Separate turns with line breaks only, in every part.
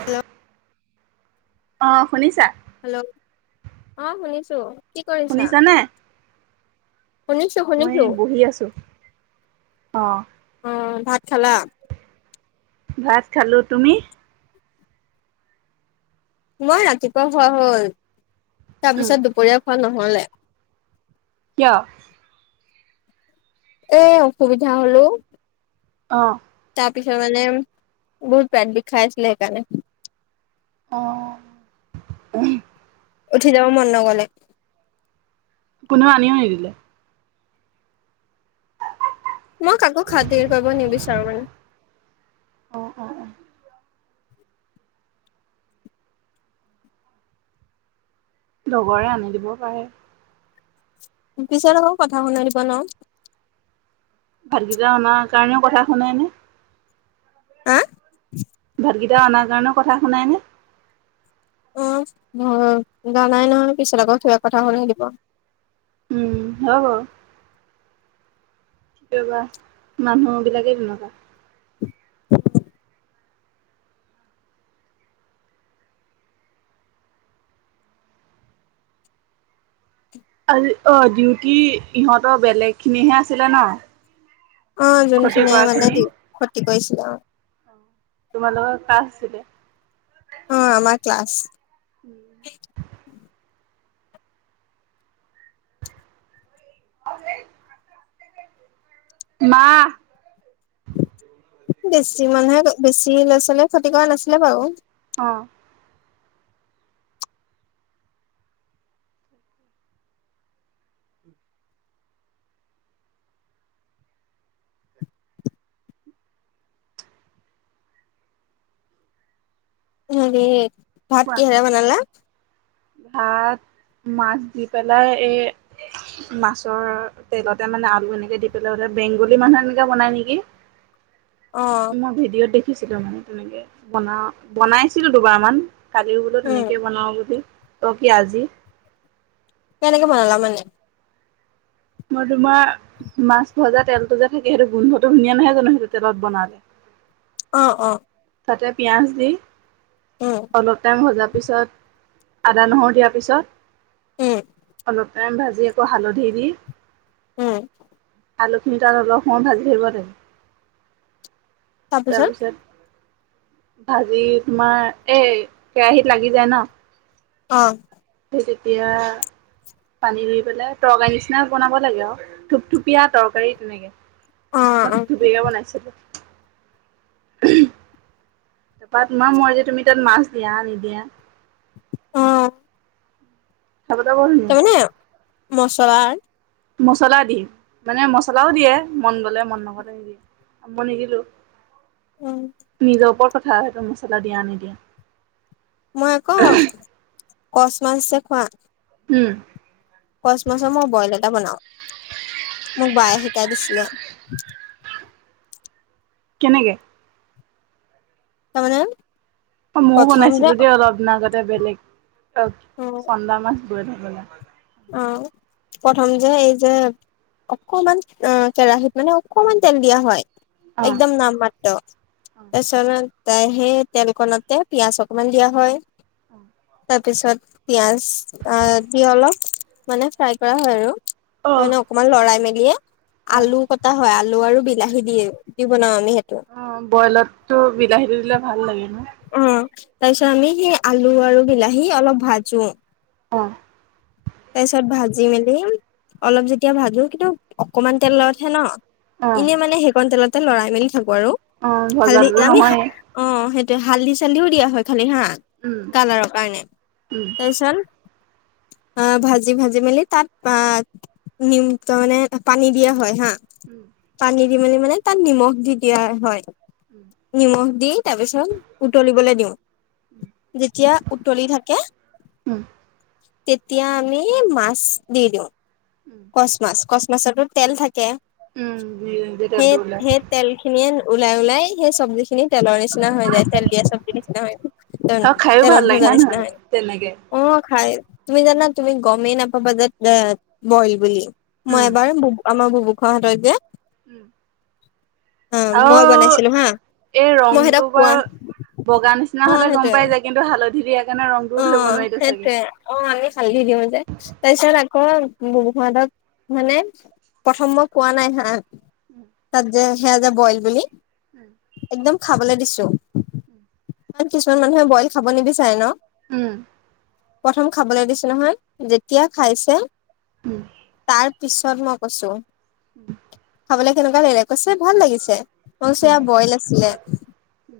Hello
অ শুনিছা
hello অ শুনিছো কি কৰিছা?
শুনিছানে
শুনিছো
মই
শুনিছো
বহি আছো অ
অ ভাত খালা?
ভাত খালো তুমি
মই ৰাতিপুৱা খোৱা হল
উম
তাৰপিছত দুপৰীয়া খোৱা নহলে
কিয়?
এ অসুবিধা হলো
অ
তাৰ পিছত মানে বহুত পেট বি খাই আছিলে সেইকাৰণে
অ উ
উঠি যাব মন নগলে।
কোনেও আনিও নিদিলে।
মই কাকো খাতিৰ কৰিব নিবিচাৰো মানে
অহ অ অ লগৰে আনি দিব পাৰে।
পিছত আকৌ কথা শুনাই দিব ন
ভাতকেইটা অননা কাৰণেও কথা শুনাই নে
আ?
ভাতকেইটা অনাৰ কাৰণেও কথা শুনাই নে?
ম জোৱা নাই নহয় পিছত আকৌ থা কথা হলে দিব।
উম হ কেবা মানুহ বিলাকেই তেনেকুৱা।
[inaudible]
আজি অ ডিউটি ইহঁতৰ বেলেগ খিনিহে আছিলে ন?
অ
ক্ষতি কৰা
যোনখিনিয় মানে
খিনি
দি কতি কৰিছিলে অ।
তোমালোকৰ ক্লাছ আছিলে?
অ আমাৰ ক্লাছ
[unintelligible] মা।
বেছি মানুহে বেছি ল'ৰা ছোৱালীয়ে খতি কৰা নাছিলে বাৰু।
অ।
হে ভাত
কোৱা
কিহেৰে বনালা?
ভাত মাছ দি পেলাই এ মাছৰ তেলতে মানে আলু এনেকে দি পেলাই হলে বেংগলী মানুহে এনেকে বনাই নেকি?
[inaudible]
মই ভিডিঅ'ত দেখ শিকিছিলো মানে তেনেকে বনা বনাইছিলো দুবাৰ মান কালি বোলো
উম
তেনেকেই বনাও বুলি। অ কি আজি।
কেনেকে বনালা মানে?
মই তোমাৰ মাছ ভজা তেলতটো যে থাকে সেইটো গোন্ধটো ধুনীয়া নহয় জানো সেইটো তেলত বনালো।
অ অ।
তাতে পিঁয়াজ দি
উম
অলপ টাইম ভজা। তাৰপিছত আদা নহৰু দিয়াৰ
উম
পিছত। অলপ টাইম ভাজি আকৌ হালধি দি
উম।
আলুখিনি তাত অলপ সময় ভাজি থাকিব লাগে।
তাৰ পিছত?
তাৰপিছত ভাজি তোমাৰ এ কেৰাহীত লাগি যায় ন।
অ।
সেই তেতিয়া পানী দি পেলাই তৰকাৰী নিচিনা বনাব লাগে আৰু থুপথুপীয়া তৰকাৰী তেনেকে।
অ
মই তো
অ
থুপ থূপিয়াকে বনাইছিলো।
[inaudible]
তাৰপা তোমাৰ মৰজি তুমি তাত মাছ দিয়া নিদিয়া।
অহ।
তব ব ন [unintelligible]
মছলা
মছলা দি মানে মছলাও দিয়ে মন গলে মন নগলে দিয়ে। অঁ মই নিদিলো
উম
নিজৰ ওপৰত কথা সেইটো মছলা দিয়া নিদিয়া।
মই আকৌ কচ মাছ যে খোৱা।
উম।
কচ মাছৰ মই বইল এটা বনাওঁ মোক বায়ে শিকাই দিছিলে।
কেনেকে?
তা মানে [unintelligible]
অ ময়ও বনাইছিলো দেই অলপ দিন আগতে বেলেগ চন্দা মাছ। বলে বলে
আহ প্ৰথম যে এই যে অকমান কেৰাহীত মানে অকমান তেল দিয়া হয়।
অ
একদম নাম মাত্ৰ এ তাই সেই তেল কনতে পিয়াজ অকমান দিয়া হয়।
অ
তাৰপিছত পিয়াজ হালধি অলপ মানে ফ্ৰাই কৰা হয় আৰু
অ
ত
অ
মানে অকমান লৰাই মেলিয়ে
হয়
আলু কটা হয় আলু আলু আৰু বিলাহী দিয়ে ৰুতি বনাও আমি সেইটো
অ বইলত টো বিলাহীতটো দিলে ভাল লাগে। ন
অ তাৰপিছত আমি সেই আলু আৰু বিলাহী অলপ ভাজো
অ
তাৰপিছত ভাজি মেলি অলপ যেতিয়া ভাজো কিন্তু অকমান তেলতহে ন
অ
এনেই মানে সেইকণ তেলতে লৰাই মেলি
অ ভজাটো
থাকো আমি
নহয়ে
সা হাল্ধি চাল্দিও দিয়া হয় খালি হা
উম
কালাৰৰ কাৰণে
উম
তাৰিছত অ ভাজি ভাজি মেলি তাত আ নিম তাৰ মানে পানী দিয়া হয় হা
উম
পানী দি মেলি মানে তাত নিমখ দি দিয়া হয় নিমখ দি তাৰ পিছত উতলিবলৈ দিওঁ যেতিয়া উতলি থাকে
উম উম
এতিয়া আমি মাছ দি দিওঁ কচ মাছ কচ মাছতো তেল থাক
উম উম যে
সেই
তেলটো ওলাই
সেই তেল খিনিয়ে ওলাই ওলাই সেই চব্জি খিনি তেলৰ নিচিনা হৈ যায় তেল দিয়া চব্জি নিচিনা হৈ যায়
আৰু খাইও ভাল
তেলত
লাগে
ভজা
হয়
নিচিনা
নহয়
হৈ য
তেনেকে
অ খাই তুমি জানা তুমি গমেই নাপাবা যে বইল বুলি মই এবাৰ ব আমাৰ বুবু খুৰা হতৰ যে
উম
অ
আৰু
মই বনাইছিলো হা
এই
মই সিহঁতক
ৰংটো
কোৱা
বাৰ বগা নিচিনা
অ
হলে গম
সেইটোয়ে
পাই যায় কিন্তু হালধিৰে এক
অ সেইটোৱে অ আমি ফালি দিওঁ যে
উম
তাৰপিছত আকৌ বোহুৱাদক মানে প্ৰথম মই কোৱা নাই হা তাত যে সেয়া যে বইল বুলি
উম
একদম খাবলৈ দিছো
উম
ইমান কিছুমান মানুহে বইল খাব নিবিচাৰে ন
উম
প্ৰথম খাবলৈ দিছো নহয় যেতিয়া খাইছে
উম
তাৰ পিছত মই কৈছোঁ
উম
খবলে কেনেকুৱা লাগলে কৈছে ভাল লাগিছে ম
উম
চয়া বইল আছিলে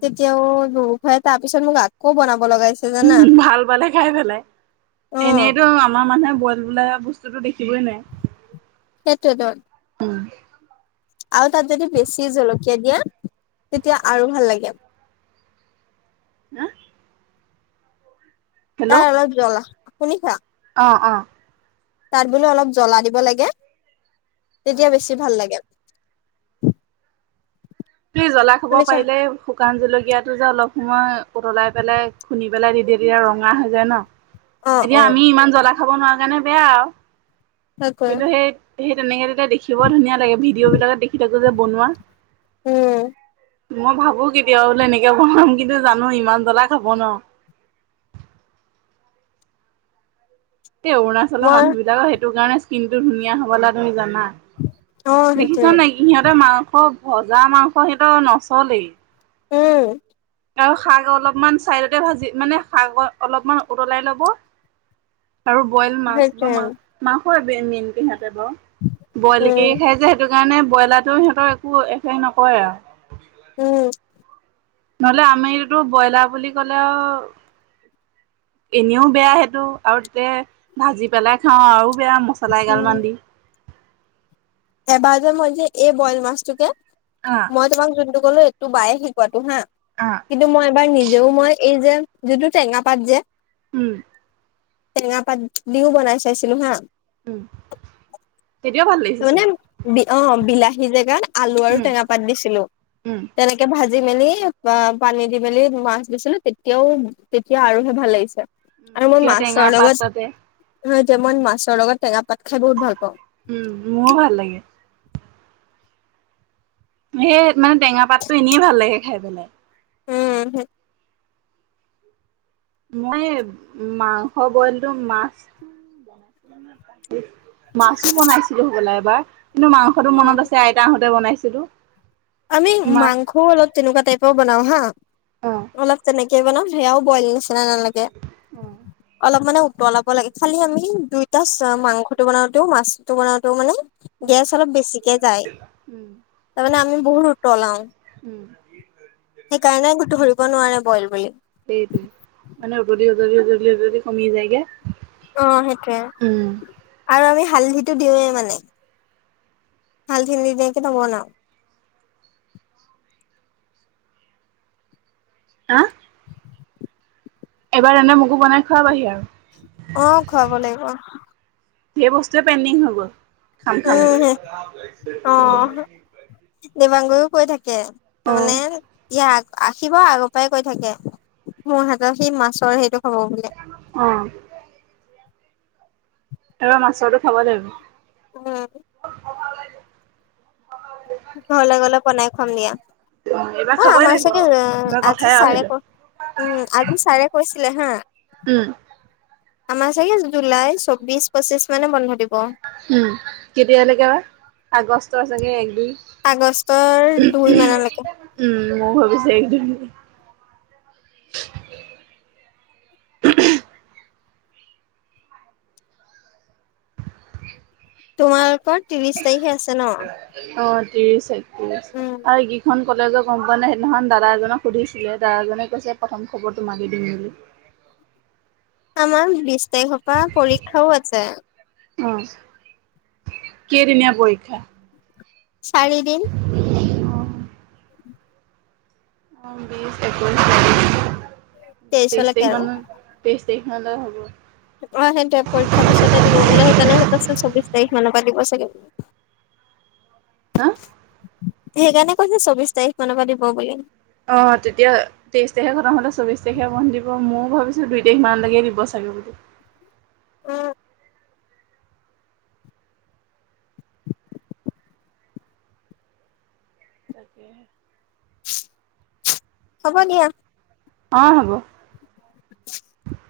তেতিয়াও বুবু খুৰাই তাৰ পিছত মোক আকৌ বনাব ব লগাইছে জানা
উম, ভাল পালে খাই পেলাই
অ',
এনেইতো আমাৰ মানুহে বইল বোলা বস্তুতো দেখিবই নোৱাৰে
সেইটোৱেটো
উম
আৰু তাত যদি বেছি জলকীয়া দিয়া তেতিয়া আৰু ভাল লাগে [inaudible]
হা হেল্ল'
তাৰ অলপ জ্বলা শুনিছা
অ অ
তাত বোলো অলপ জ্বলা দিব লাগে তেতিয়া বেছি ভাল লাগে
সেই জ্বলা খাব
শুনিছা
পাৰিলে শুকান জলকীয়াটো যে অলপ মই উতলাই পেলাই খুন্দি পেলাই দি দিয়ে ৰঙা হৈ যায় ন
অ
এতিয়া
অ
আমি ইমান জ্বলা খাব নোৱাৰা কাৰণে বেয়া আৰু
তে
কিন্তু সেই সেই তেনেকে তেতিয়া দেখিব ধুনীয়া লাগে ভিডিঅ' বিলাকত দেখি থাকো যে বনোৱা
উম
মই ভাবো কেতিয়াবা বোলে এনেকে বনাম কিন্তু জানো ইমান জ্বলা খাব নোৱাৰোঁ
[inaudible]
এ অৰুণাচলৰ
মই
মানুহ বিলাকৰ সেইটো কাৰণে স্ক্ৰীনটো ধুনীয়া হবলা তুমি জানা
অ
ন
সেইটোৱে
দেখিছ নেকি সিহঁতে মাৰে ব ভজা মাংস সেইটো নচলে
উম
আৰু শাক অলপমান চাইডতে ভাজি মানে শাক অলপমান উতলাই ল'ব আৰু বইল মাছ বা
সেইটোৱে
মাংস মাংস মেইনক সিহঁতে বাৰু বইল কে
উম
খাই যে সেইটো সেইকাৰণে ব্ৰইলাৰ টো সিহঁতৰ একো এফেক্ট নকৰে আৰু
উম
নহলে আমি এইটো ব্ৰইলাৰ বুলি ক'লে আও এনেও বেয়া সেইটো আৰু তাতে ভাজি পেলাই খাওঁ আৰু বেয়া মছলা
উম।
এগালমান দি
এবাৰ যে মই যে এই বইল মাছটোকে
অ',
মই তোমাক যদি ক'লো এইটো বায়ে শিকোৱাটো হা
অ',
কিন্তু মই এবাৰ নিজেও মই এই যে যোনটো টেঙা পাত যে
উম
টেঙা পাত দিও বনাই চাইছিলো হা
উম তেতিয়াও ভাল লাগিছে
মানে
চাগে।
অ বিলাহী জেগাত আলু আৰু
উম,
টেঙা পাত দিছিলো
উম।
তেনেকে ভাজি ভাজি মেলি অ পানী দি মেলি মাছ দিছিলো তেতিয়াও তেতিয়া আৰুহে ভাল লাগিছে
উম কিয় টেঙা পাততে
হয় এতিয়া মই মাছৰ লগত টেঙা পাত খাই বহুত ভাল পাওঁ।
উম, মোৰো ভাল লাগে। সেই মানে টেঙা পাতটো এনেই ভাল লাগে খাই পেলাই।
উম হু
মই মাংস বইলটো মাছ বনাইলটো মাছ। মাছো বনাইছিলো হবলা এবাৰ কিন্তু মাংসটো মনত আছে আইতাহত বনাইছিলো
আমি
মাছ
মাংসও অলপ তেনেকোৱা টাইপৰ বনাও। হা
অ',
অলপ তেনেকে বনাও সেয়াও বইল ন তিতা নালাগে
অ',
অলপ মানে ওতলাব লাগে খালি আমি দুইটা মাংসটো বনাওতেও মাছটো বনাওঁতেও মানে
উম,
গেছ অলপ বেছিকে যায়
উম।
তাৰমানে আমি বহুত উতলাও
উম,
সেই কাৰণে গোটো ধৰিব নোৱাৰে বইল বুলি।
তে যদি কমি যায়গে।
অ সেইটোৱে
উম,
আৰু আমি হালধিটো দিওঁৱে মানে হালধি নিদিয়াকে নবনাও [inaudible]
আহ এবাৰ তেনে মগু বনাই খুৱাবাহি আৰু
অ', খুৱাব লাগিব
সেই বস্তুে পেণ্ডিং হব খাম
উম,
খাম
দেবাংগও কৈ থাকে
অ',
তাৰমানে ইয় আহিব আগৰ পৰাই কৈ থাকে মোৰ হাতৰ সি মাছৰ সেইটো খাব বোলে
অ এইবাৰ মাছটো খাব লাগিব।
আহ ঘৰলে গলে বনাই খুৱাম দিয়া।
এইবাৰ
অ
খাবই
আমাৰ
লাগিব
চাগে
এইবাৰ
আজি
কথাই আৰু
চাৰে
সেইটো।
ক উম আজি চাৰে কৈছে ছিলে হা
উম
আমাৰ চাগে জুলাই চৌবিশ পচিশছ মানে বন্ধ থাকিব।
উম কেতিয়ালৈকে আগষ্টৰ চাগে একদিন।
আগষ্টৰ দুই মানলৈকে
উম মই ভাবিছে একদম। [unintelligible]
তোমালোকৰ ত্ৰিশ তাৰিখে আছে ন।
অ ত্ৰিশ একত্ৰিশ
উম
আৰু কেইখন। কলেজৰ গম পোৱা নাই সেইদিনাখন দাদা এজনক সুধিছিলে দাদাজনে কৈছে প্ৰথম খবৰটো তোমাক দিম বুলি।
আমাৰ বি তাৰিখৰ পৰা পৰীক্ষাও আছে।
অ কদিনীয়া পৰীক্ষা।
চাৰি দিন। উম।
অ বিশ একৈশি তেইশ
তেইশলৈকে
তাৰিখ
আৰু
মানৰ তেইশ। তেহলেও হ'ব।
অ সেইটোৱে পৰীক্ষা পিছতে দিব বোলে সেইকাৰণে চৌবিশ তাৰিখ। জননেৱা দিব চাগে।
হা।
সেইকাৰণে কৈছে চৌবিশ তাৰিখ মানৰ পৰা দিব বুলি।
অ তেতিয়া তেইশ তাৰিখে কথা হলে চৌবিশ তাৰিখে বন্ধ দিব ময় ভিছো দুই তাৰিখ মানলৈকে দিব চাগে। [unintelligible]
[unintelligible]
তাকে
হব দিয়া।
অ হব।
[unintelligible]